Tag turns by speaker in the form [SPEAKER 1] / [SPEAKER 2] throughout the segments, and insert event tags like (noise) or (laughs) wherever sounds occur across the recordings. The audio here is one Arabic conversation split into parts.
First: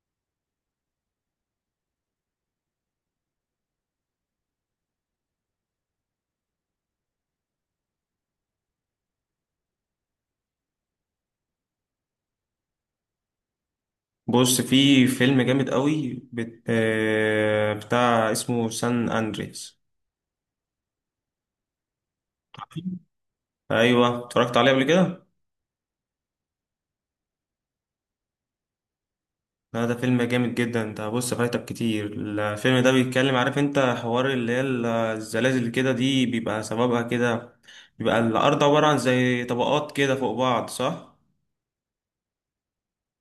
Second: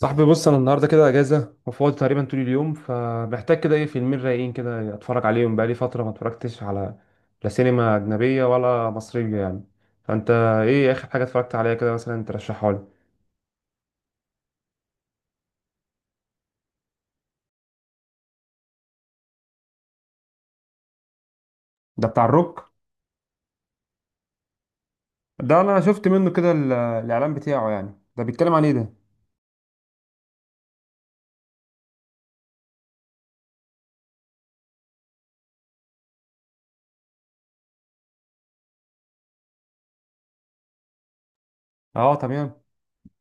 [SPEAKER 1] صاحبي بص، انا النهارده كده اجازه وفاضي تقريبا طول اليوم، فمحتاج كده ايه، فيلمين رايقين كده اتفرج عليهم، بقالي فتره ما اتفرجتش على لا سينما اجنبيه ولا مصريه يعني. فانت ايه اخر حاجه اتفرجت عليها كده مثلا ترشحها لي؟
[SPEAKER 2] بص، في فيلم جامد قوي بت... آه، بتاع اسمه سان اندريس.
[SPEAKER 1] ده بتاع الروك.
[SPEAKER 2] ايوه اتفرجت عليه قبل كده.
[SPEAKER 1] ده انا شفت منه كده الاعلان بتاعه، يعني ده بيتكلم عن ايه ده؟
[SPEAKER 2] لا، ده فيلم جامد جدا ده، بص فايتك كتير. الفيلم ده بيتكلم، عارف انت حوار اللي هي الزلازل كده دي بيبقى سببها كده. بيبقى الارض عبارة عن زي طبقات كده فوق بعض، صح؟
[SPEAKER 1] اه، تمام.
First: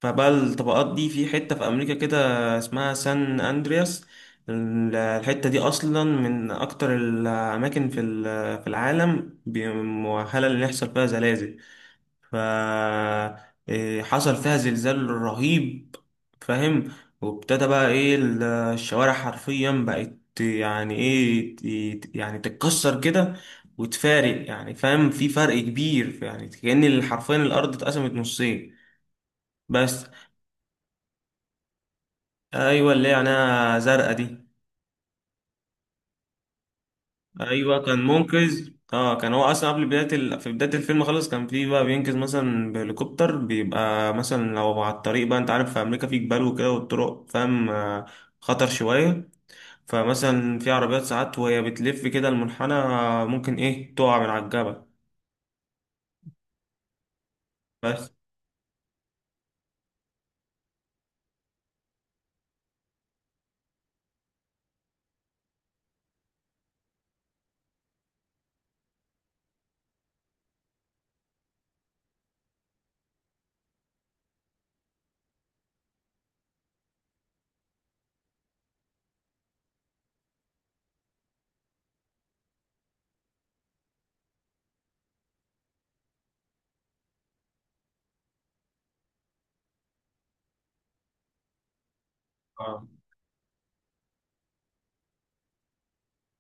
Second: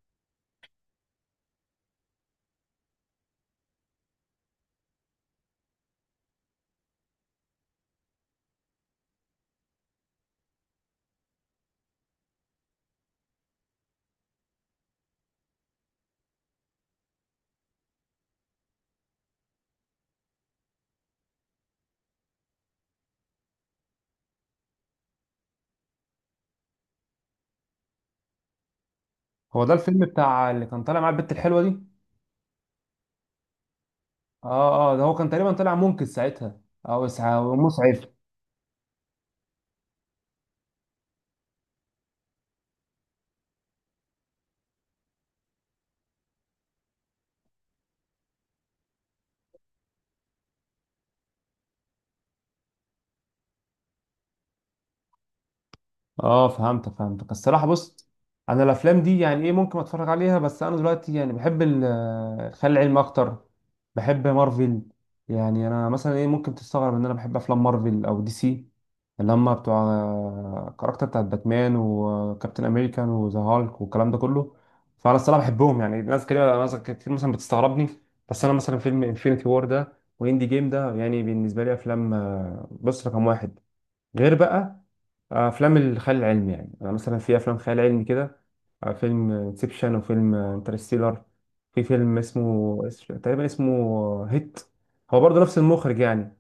[SPEAKER 2] فبقى الطبقات دي في حتة في أمريكا كده اسمها سان أندرياس. الحتة دي أصلا من أكتر الأماكن في في العالم مؤهلة إن يحصل فيها زلازل. ف حصل فيها زلزال رهيب، فاهم؟ وابتدى بقى الشوارع حرفيا بقت يعني إيه، يعني تتكسر كده وتفارق، يعني فاهم؟ في فرق كبير، يعني كأن حرفيا الأرض اتقسمت نصين.
[SPEAKER 1] هو ده
[SPEAKER 2] بس.
[SPEAKER 1] الفيلم بتاع اللي كان طالع مع البت الحلوه دي؟
[SPEAKER 2] ايوه، اللي هي عينيها زرقاء دي.
[SPEAKER 1] اه اه، ده هو كان تقريبا طالع منقذ ساعتها، او
[SPEAKER 2] ايوه، كان
[SPEAKER 1] مسعف.
[SPEAKER 2] منقذ. اه، كان هو اصلا قبل بدايه في بدايه الفيلم خالص كان في بقى بينقذ مثلا بهليكوبتر. بيبقى مثلا لو على الطريق، بقى انت عارف في امريكا في جبال وكده، والطرق فاهم خطر شويه. فمثلا في عربيات ساعات وهي بتلف كده المنحنى ممكن ايه تقع من على الجبل.
[SPEAKER 1] اه، فهمتك فهمتك. الصراحه بص،
[SPEAKER 2] بس.
[SPEAKER 1] انا الافلام دي يعني ايه، ممكن اتفرج عليها، بس انا دلوقتي يعني بحب الخيال العلمي اكتر. بحب مارفل. يعني انا مثلا ايه، ممكن تستغرب ان انا بحب افلام مارفل او دي سي، اللي هم بتوع الكاركتر بتاعت باتمان وكابتن امريكان وذا هالك والكلام ده كله. فانا الصراحه بحبهم، يعني ناس كده، ناس كتير مثلا بتستغربني. بس انا مثلا فيلم انفينيتي وور ده واندي جيم ده، يعني بالنسبه لي افلام، بص رقم واحد، غير بقى افلام الخيال العلمي. يعني انا مثلا في افلام خيال علمي كده، فيلم انسبشن وفيلم انترستيلر. في فيلم اسمه
[SPEAKER 2] اه
[SPEAKER 1] تقريبا اسمه هيت. هو برضه نفس المخرج، يعني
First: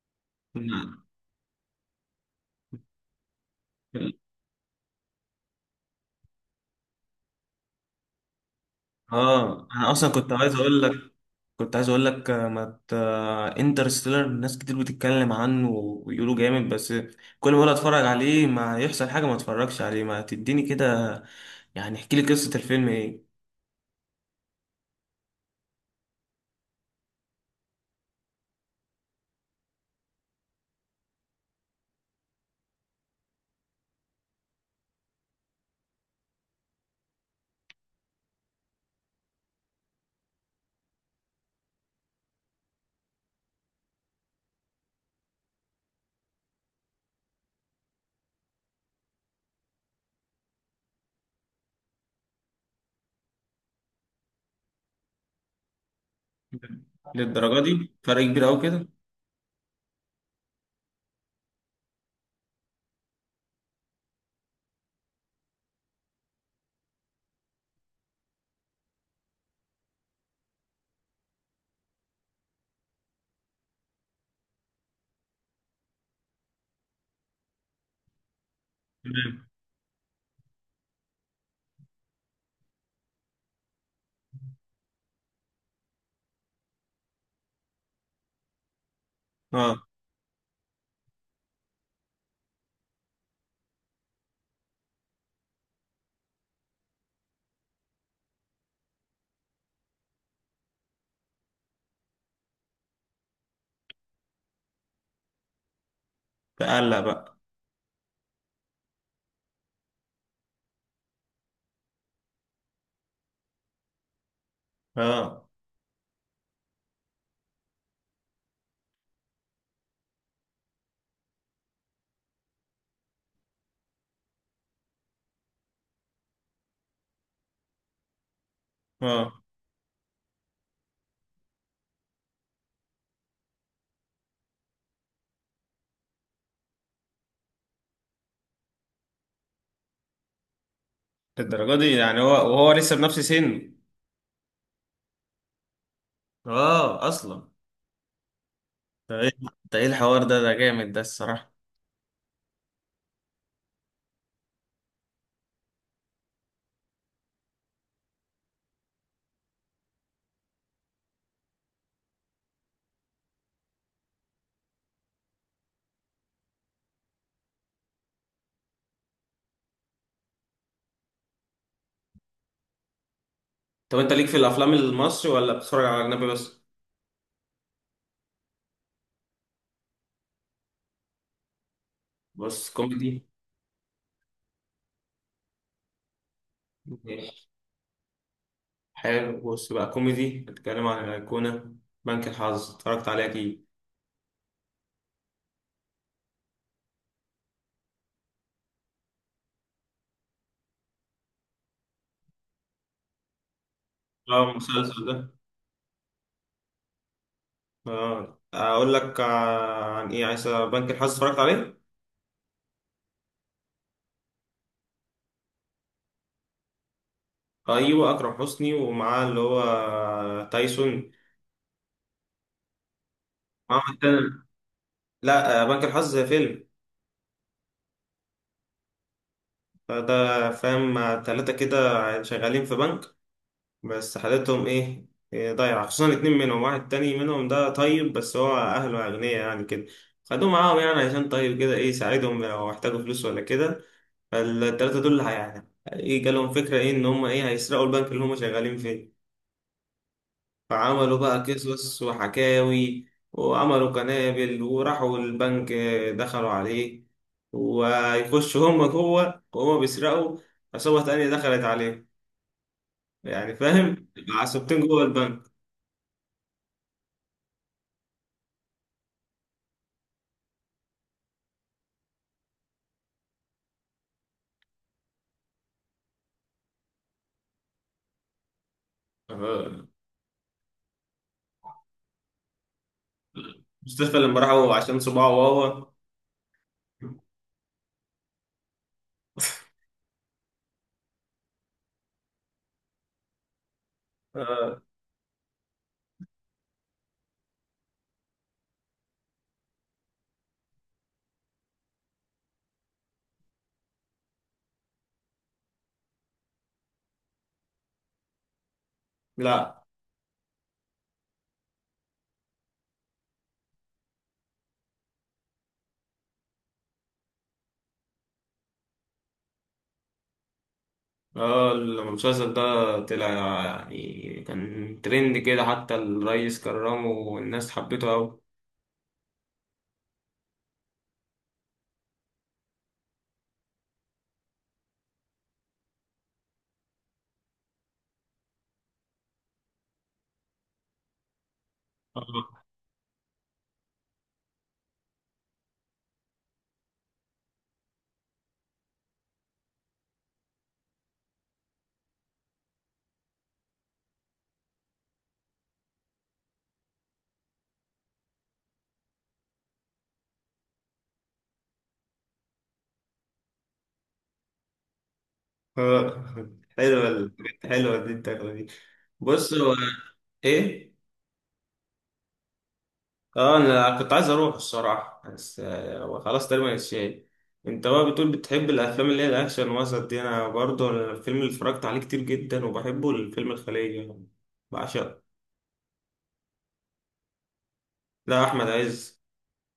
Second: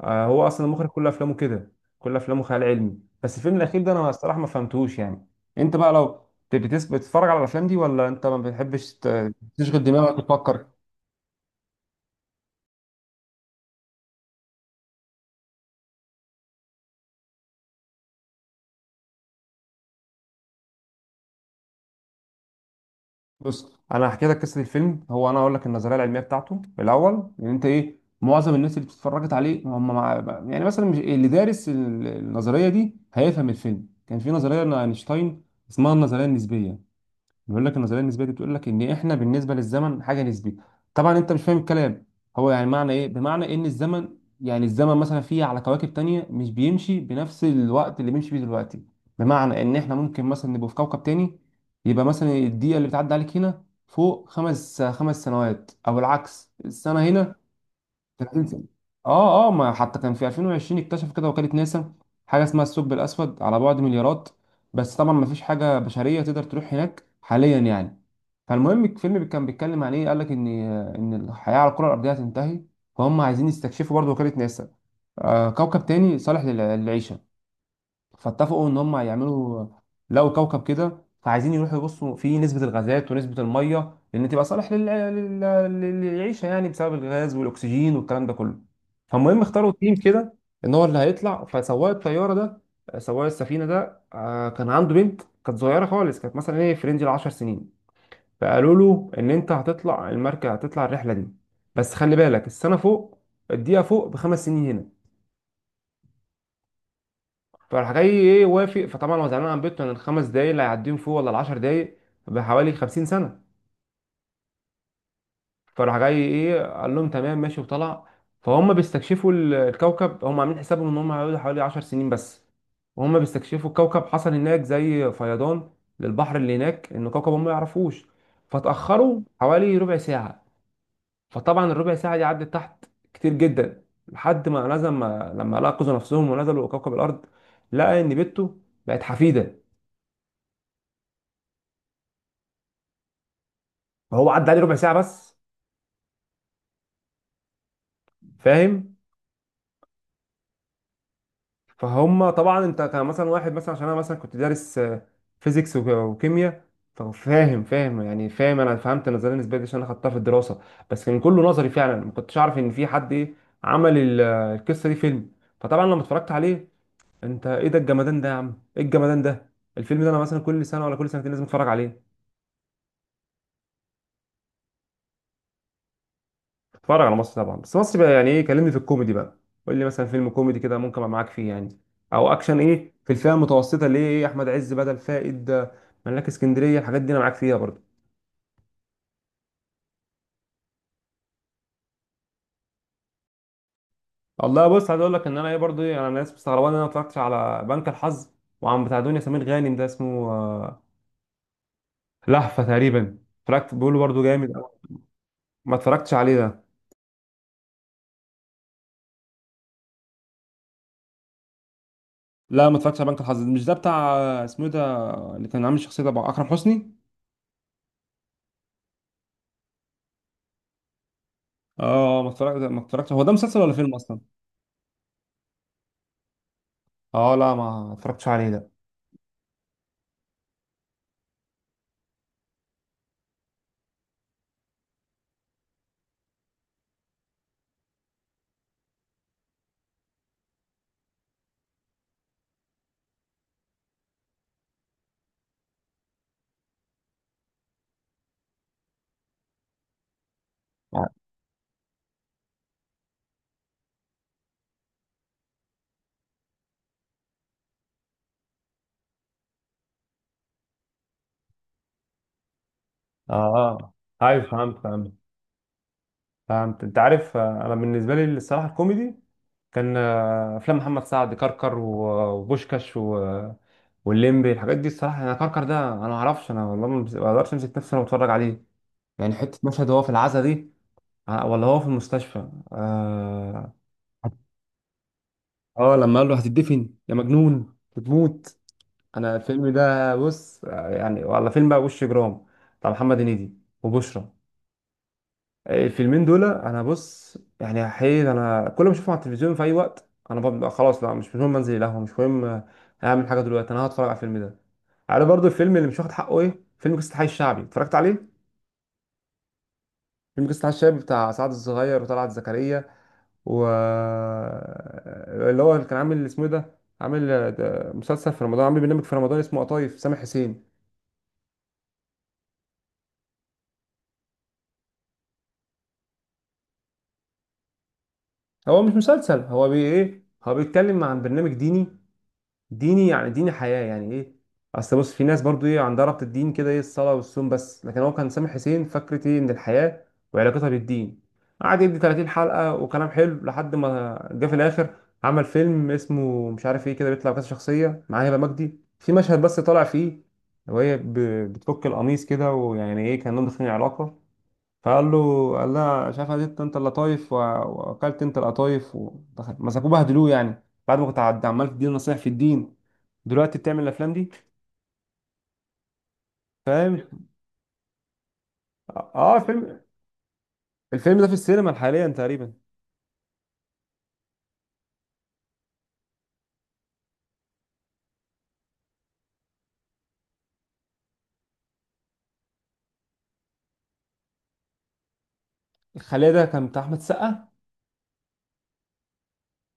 [SPEAKER 1] هو اصلا المخرج كل افلامه كده، كل افلامه خيال علمي. بس الفيلم الاخير ده انا الصراحه ما فهمتهوش يعني. انت بقى لو بتتفرج على الافلام دي، ولا انت ما بتحبش
[SPEAKER 2] اه
[SPEAKER 1] تشغل
[SPEAKER 2] انا اصلا
[SPEAKER 1] دماغك
[SPEAKER 2] كنت عايز
[SPEAKER 1] وتفكر؟
[SPEAKER 2] اقول لك، كنت عايز اقول لك آه، ما ت... انترستيلر ناس كتير بتتكلم عنه ويقولوا جامد، بس كل ما اقول اتفرج عليه ما يحصل حاجه، ما اتفرجش عليه. ما تديني كده يعني، احكي لي قصه الفيلم ايه؟
[SPEAKER 1] بص، انا هحكي لك قصه الفيلم. هو انا اقول لك النظريه العلميه بتاعته الاول، ان انت ايه، معظم الناس اللي اتفرجت عليه هم يعني مثلا مش اللي دارس النظريه دي هيفهم الفيلم. كان في نظريه لاينشتاين اسمها النظريه النسبيه. بيقول لك النظريه النسبيه دي بتقول لك ان احنا بالنسبه للزمن حاجه نسبيه. طبعا انت مش فاهم الكلام، هو يعني معنى ايه؟ بمعنى ان الزمن، يعني الزمن مثلا فيه على كواكب تانية مش بيمشي بنفس الوقت اللي بيمشي فيه دلوقتي. بمعنى ان احنا ممكن مثلا نبقى في كوكب تاني، يبقى مثلا الدقيقه اللي بتعدي عليك هنا فوق خمس سنوات، او العكس، السنه هنا
[SPEAKER 2] للدرجه دي؟ فرق كبير
[SPEAKER 1] 30
[SPEAKER 2] قوي
[SPEAKER 1] سنة.
[SPEAKER 2] كده؟
[SPEAKER 1] اه اه، ما حتى كان في 2020 اكتشف كده وكالة ناسا حاجة اسمها الثقب الأسود على بعد مليارات. بس طبعا ما فيش حاجة بشرية تقدر تروح هناك حاليا يعني. فالمهم الفيلم كان بيتكلم عن ايه، قال لك ان ان الحياة على الكرة الأرضية هتنتهي. فهم عايزين يستكشفوا، برضه وكالة ناسا، كوكب تاني صالح للعيشة. فاتفقوا ان هم
[SPEAKER 2] تمام.
[SPEAKER 1] يعملوا، لقوا كوكب كده، فعايزين يروحوا يبصوا فيه نسبة الغازات ونسبة المية، لان تبقى صالح للعيشة، يعني بسبب الغاز والاكسجين والكلام ده كله. فالمهم اختاروا
[SPEAKER 2] اه.
[SPEAKER 1] تيم كده ان هو اللي هيطلع. فسواق الطيارة ده، سواق السفينة ده، كان عنده بنت كانت صغيرة خالص، كانت مثلا ايه في رينج العشر سنين. فقالوا له ان انت هتطلع المركب، هتطلع الرحلة دي، بس خلي بالك السنة فوق، الدقيقة فوق بخمس سنين هنا.
[SPEAKER 2] تقلق بقى.
[SPEAKER 1] فراح جاي ايه، وافق. فطبعا هو زعلان عن بيته، ان الخمس دقايق اللي هيعديهم فيه ولا العشر دقايق بحوالي 50 سنة.
[SPEAKER 2] اه.
[SPEAKER 1] فراح جاي ايه قال لهم تمام ماشي وطلع. فهم بيستكشفوا الكوكب، هم عاملين حسابهم ان هم هيقعدوا حوالي 10 سنين بس. وهم بيستكشفوا الكوكب حصل هناك زي فيضان للبحر اللي هناك، ان كوكب هم ما يعرفوش. فتأخروا
[SPEAKER 2] اه،
[SPEAKER 1] حوالي ربع ساعة. فطبعا الربع ساعة دي عدت تحت كتير جدا. لحد ما نزل ما لما لقوا نفسهم ونزلوا كوكب الأرض، لقى إن بنته بقت حفيدة.
[SPEAKER 2] للدرجه دي؟ يعني هو وهو لسه بنفس سنه؟
[SPEAKER 1] فهو عدى عليه ربع ساعه بس،
[SPEAKER 2] اه، اصلا
[SPEAKER 1] فاهم؟
[SPEAKER 2] ده ايه؟ ده إيه الحوار ده؟ ده جامد ده الصراحه.
[SPEAKER 1] فهم طبعا انت كان مثلا واحد مثلا، عشان انا مثلا كنت دارس فيزيكس وكيمياء، فاهم، فاهم يعني، فاهم. انا فهمت النظريه النسبيه دي عشان انا خدتها في الدراسه، بس كان كله نظري. فعلا ما كنتش اعرف ان في حد ايه عمل القصه دي فيلم. فطبعا لما اتفرجت عليه، انت ايه ده الجمدان ده يا عم، ايه الجمدان ده. الفيلم ده انا مثلا كل سنه ولا كل سنتين لازم اتفرج عليه.
[SPEAKER 2] طب انت ليك في الافلام المصري ولا بتتفرج على اجنبي بس؟
[SPEAKER 1] اتفرج على مصر طبعا، بس مصر بقى يعني ايه، كلمني في الكوميدي بقى. قول لي مثلا فيلم كوميدي كده ممكن ابقى معاك فيه يعني، او اكشن،
[SPEAKER 2] بس
[SPEAKER 1] ايه في
[SPEAKER 2] كوميدي.
[SPEAKER 1] الفئه المتوسطه اللي هي ايه، احمد عز بدل فائد، ملاك اسكندريه، الحاجات دي انا معاك فيها برضو.
[SPEAKER 2] حلو. بص بقى، كوميدي. بتتكلم عن الأيقونة؟ بنك الحظ اتفرجت عليه أكيد.
[SPEAKER 1] والله بص، عايز اقول لك ان انا ايه برضو ايه، انا الناس مستغربه ان انا ما اتفرجتش على بنك الحظ. وعم بتاع دنيا سمير غانم ده اسمه لهفه تقريبا، اتفرجت، بيقولوا برضو
[SPEAKER 2] اه،
[SPEAKER 1] جامد أوي.
[SPEAKER 2] المسلسل ده؟
[SPEAKER 1] ما اتفرجتش عليه ده.
[SPEAKER 2] اه، أقول لك عن إيه عايز؟ بنك الحظ اتفرجت عليه؟
[SPEAKER 1] لا، ما اتفرجتش على بنك الحظ. مش ده بتاع اسمه إيه ده، اللي كان عامل شخصيه ده بقى، اكرم حسني.
[SPEAKER 2] أيوه، أكرم حسني، ومعاه اللي هو تايسون.
[SPEAKER 1] اه، ما اتفرجت، ما اتفرجتش. هو ده مسلسل ولا
[SPEAKER 2] معاه
[SPEAKER 1] فيلم اصلا؟
[SPEAKER 2] التاني. لا بنك الحظ فيلم.
[SPEAKER 1] اه، لا، ما اتفرجتش عليه ده.
[SPEAKER 2] ده فاهم تلاتة كده شغالين في بنك، بس حالتهم إيه؟ ضايعة. خصوصا الاتنين منهم. واحد تاني منهم ده طيب، بس هو أهله أغنياء يعني، كده خدوه معاهم يعني عشان طيب كده إيه، يساعدهم لو احتاجوا فلوس ولا كده. فالتلاتة دول يعني ايه، جالهم فكرة ايه، ان هم ايه، هيسرقوا البنك اللي هم شغالين فيه. فعملوا بقى قصص وحكاوي، وعملوا قنابل، وراحوا البنك دخلوا عليه. ويخشوا هم جوه وهم بيسرقوا، عصابة تانية دخلت عليه. يعني
[SPEAKER 1] اه،
[SPEAKER 2] فاهم،
[SPEAKER 1] ايوه،
[SPEAKER 2] عصابتين
[SPEAKER 1] فهمت،
[SPEAKER 2] جوه
[SPEAKER 1] فهمت،
[SPEAKER 2] البنك.
[SPEAKER 1] فهمت. انت عارف انا بالنسبه لي الصراحه الكوميدي كان افلام محمد سعد، كركر وبوشكاش والليمبي، الحاجات دي الصراحه. انا كركر ده انا ما اعرفش، انا والله ما ما اقدرش امسك نفسي وانا بتفرج عليه. يعني حته
[SPEAKER 2] آه،
[SPEAKER 1] مشهد وهو في العزا دي، ولا هو في المستشفى، اه،
[SPEAKER 2] مصطفى لما راحوا عشان صباعه وهو
[SPEAKER 1] لما قال له هتدفن يا مجنون بتموت. انا الفيلم ده بص، يعني والله فيلم بقى وش جرام، بتاع محمد هنيدي وبشرى.
[SPEAKER 2] آه،
[SPEAKER 1] الفيلمين دول انا بص يعني حقيقي، انا كل ما اشوفهم على التلفزيون في اي وقت انا ببقى خلاص، لا مش مهم انزل القهوه، مش مهم اعمل حاجه، دلوقتي انا هتفرج على الفيلم ده. عارف برضو الفيلم اللي مش واخد حقه ايه؟ فيلم قصه الحي الشعبي، اتفرجت عليه؟
[SPEAKER 2] لا.
[SPEAKER 1] فيلم قصه الحي الشعبي بتاع سعد الصغير وطلعت زكريا، و اللي هو اللي كان عامل اسمه إيه ده، عامل ده مسلسل في رمضان، عامل برنامج في رمضان اسمه قطايف، سامح حسين.
[SPEAKER 2] اه، المسلسل ده طلع، يعني كان ترند كده، حتى الريس كرمه والناس حبته أوي.
[SPEAKER 1] هو مش مسلسل، هو بي ايه، هو بيتكلم عن برنامج ديني، ديني يعني ديني حياة يعني ايه. اصل بص في ناس برضو ايه عندها ربط الدين كده ايه، الصلاة والصوم بس. لكن هو كان سامح حسين فكرة ايه من الحياة وعلاقتها بالدين. قعد يدي 30
[SPEAKER 2] آه. (laughs)
[SPEAKER 1] حلقة وكلام حلو، لحد ما جه في الاخر عمل فيلم اسمه مش عارف ايه كده، بيطلع كذا شخصية، معاه هبة مجدي في مشهد بس طالع فيه، وهي بتفك القميص كده، ويعني ايه كانهم داخلين علاقة. فقال له، قال لها شايف انت، انت اللطايف واكلت انت القطايف. مسكوه بهدلوه، يعني بعد ما كنت عمال تديني نصايح في الدين، دلوقتي بتعمل الافلام دي،
[SPEAKER 2] آه. حلوة
[SPEAKER 1] فاهم.
[SPEAKER 2] الحاجات حلوة دي، الدخلة دي.
[SPEAKER 1] اه
[SPEAKER 2] بص هو
[SPEAKER 1] فيلم،
[SPEAKER 2] ايه.
[SPEAKER 1] الفيلم ده في السينما حاليا تقريبا.
[SPEAKER 2] اه، انا كنت عايز اروح الصراحة بس هو خلاص تقريبا اتشال. انت بقى بتقول بتحب الافلام اللي هي الاكشن وسط دي، انا برضه الفيلم اللي اتفرجت عليه كتير جدا وبحبه الفيلم الخلية، بعشقه.
[SPEAKER 1] الخليه ده كان بتاع احمد السقا؟
[SPEAKER 2] لا، احمد عز.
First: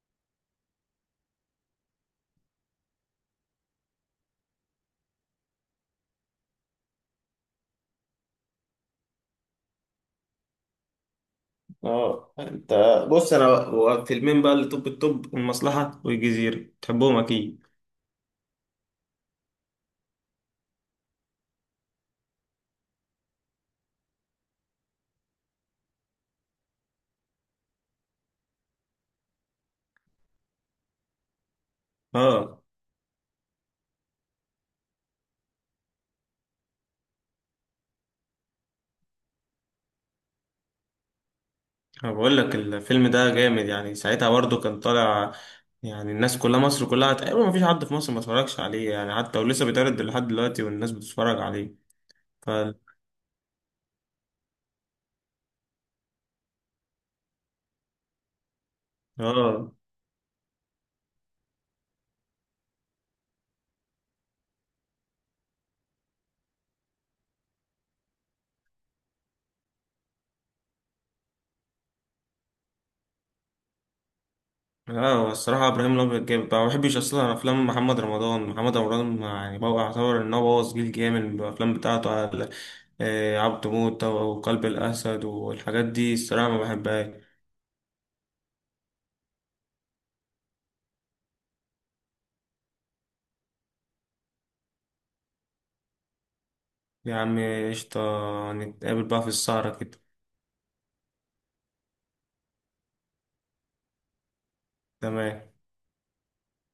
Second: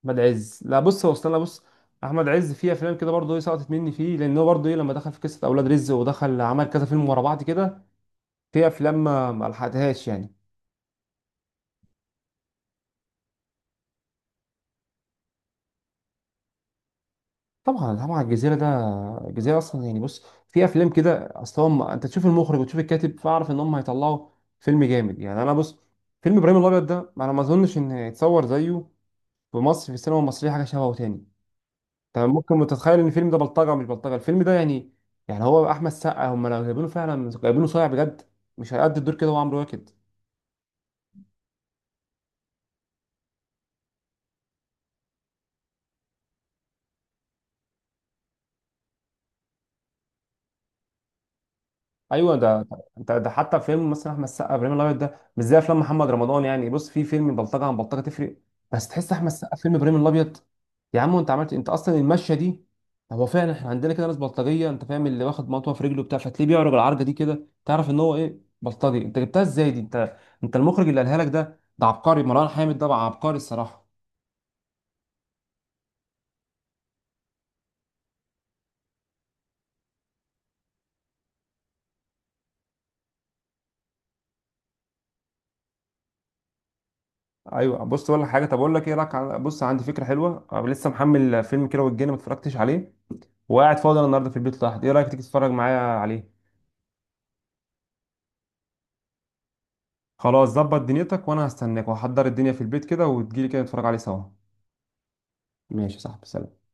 [SPEAKER 1] احمد عز، لا بص هو استنى بص، احمد عز فيه افلام كده برضه ايه سقطت مني فيه، لان هو برضه ايه لما دخل في قصه اولاد رزق ودخل عمل كذا فيلم ورا بعض كده، في افلام ما لحقتهاش يعني.
[SPEAKER 2] اه. انت، بص انا هو فيلمين بقى اللي توب التوب، المصلحة والجزيرة، تحبهم اكيد.
[SPEAKER 1] طبعا، طبعا الجزيره ده، الجزيره اصلا يعني بص، في افلام كده اصلا هم انت تشوف المخرج وتشوف الكاتب فاعرف ان هم هيطلعوا فيلم جامد. يعني انا بص، فيلم ابراهيم الابيض ده انا ما اظنش ان يتصور زيه في مصر في السينما المصريه حاجه شبهه تاني. طب
[SPEAKER 2] اه،
[SPEAKER 1] ممكن تتخيل ان الفيلم ده بلطجه مش بلطجه، الفيلم ده يعني، يعني هو احمد سقا هم لو جايبينه فعلا جايبينه صايع بجد، مش هيأدي الدور كده هو، عمرو واكد.
[SPEAKER 2] انا بقول لك الفيلم ده جامد. يعني ساعتها برضو كان طالع، يعني الناس كلها مصر كلها تقريبا ما فيش حد في مصر ما اتفرجش عليه يعني، حتى ولسه بيتعرض لحد دلوقتي والناس بتتفرج عليه.
[SPEAKER 1] ايوه
[SPEAKER 2] ف
[SPEAKER 1] ده. انت ده حتى فيلم مثلا احمد السقا ابراهيم الابيض ده مش زي افلام محمد رمضان. يعني بص، في فيلم بلطجه عن بلطجه تفرق. بس تحس احمد السقا في
[SPEAKER 2] اه.
[SPEAKER 1] فيلم ابراهيم الابيض، يا عم انت عملت، انت اصلا المشيه دي. هو فعلا احنا عندنا كده ناس بلطجيه، انت فاهم، اللي واخد مطوه في رجله بتاع، فتلاقيه بيعرج العرجه دي كده، تعرف ان هو ايه، بلطجي. انت جبتها ازاي دي انت، انت المخرج اللي قالها لك ده ده عبقري، مروان حامد ده بقى عبقري الصراحه.
[SPEAKER 2] اه، هو الصراحة إبراهيم الأبيض جامد. ما بحبش أصلا أفلام محمد رمضان. محمد رمضان يعني بقى يعتبر إن هو بوظ جيل جامد بالأفلام بتاعته على عبد موتة وقلب الأسد والحاجات دي، الصراحة ما بحبهاش.
[SPEAKER 1] ايوه، بص، ولا حاجه، طب اقول لك ايه رايك بص عندي فكره حلوه، أنا لسه محمل فيلم كيرة والجن ما اتفرجتش عليه، وقاعد فاضي أنا النهارده في البيت لوحدي، ايه رأيك تيجي تتفرج معايا عليه؟
[SPEAKER 2] يا عم قشطة، نتقابل بقى في السهرة كده.
[SPEAKER 1] خلاص، ظبط دنيتك، وانا هستناك وهحضر الدنيا في البيت كده، وتجيلي كده نتفرج عليه سوا.
[SPEAKER 2] تمام.
[SPEAKER 1] ماشي يا صاحبي، سلام.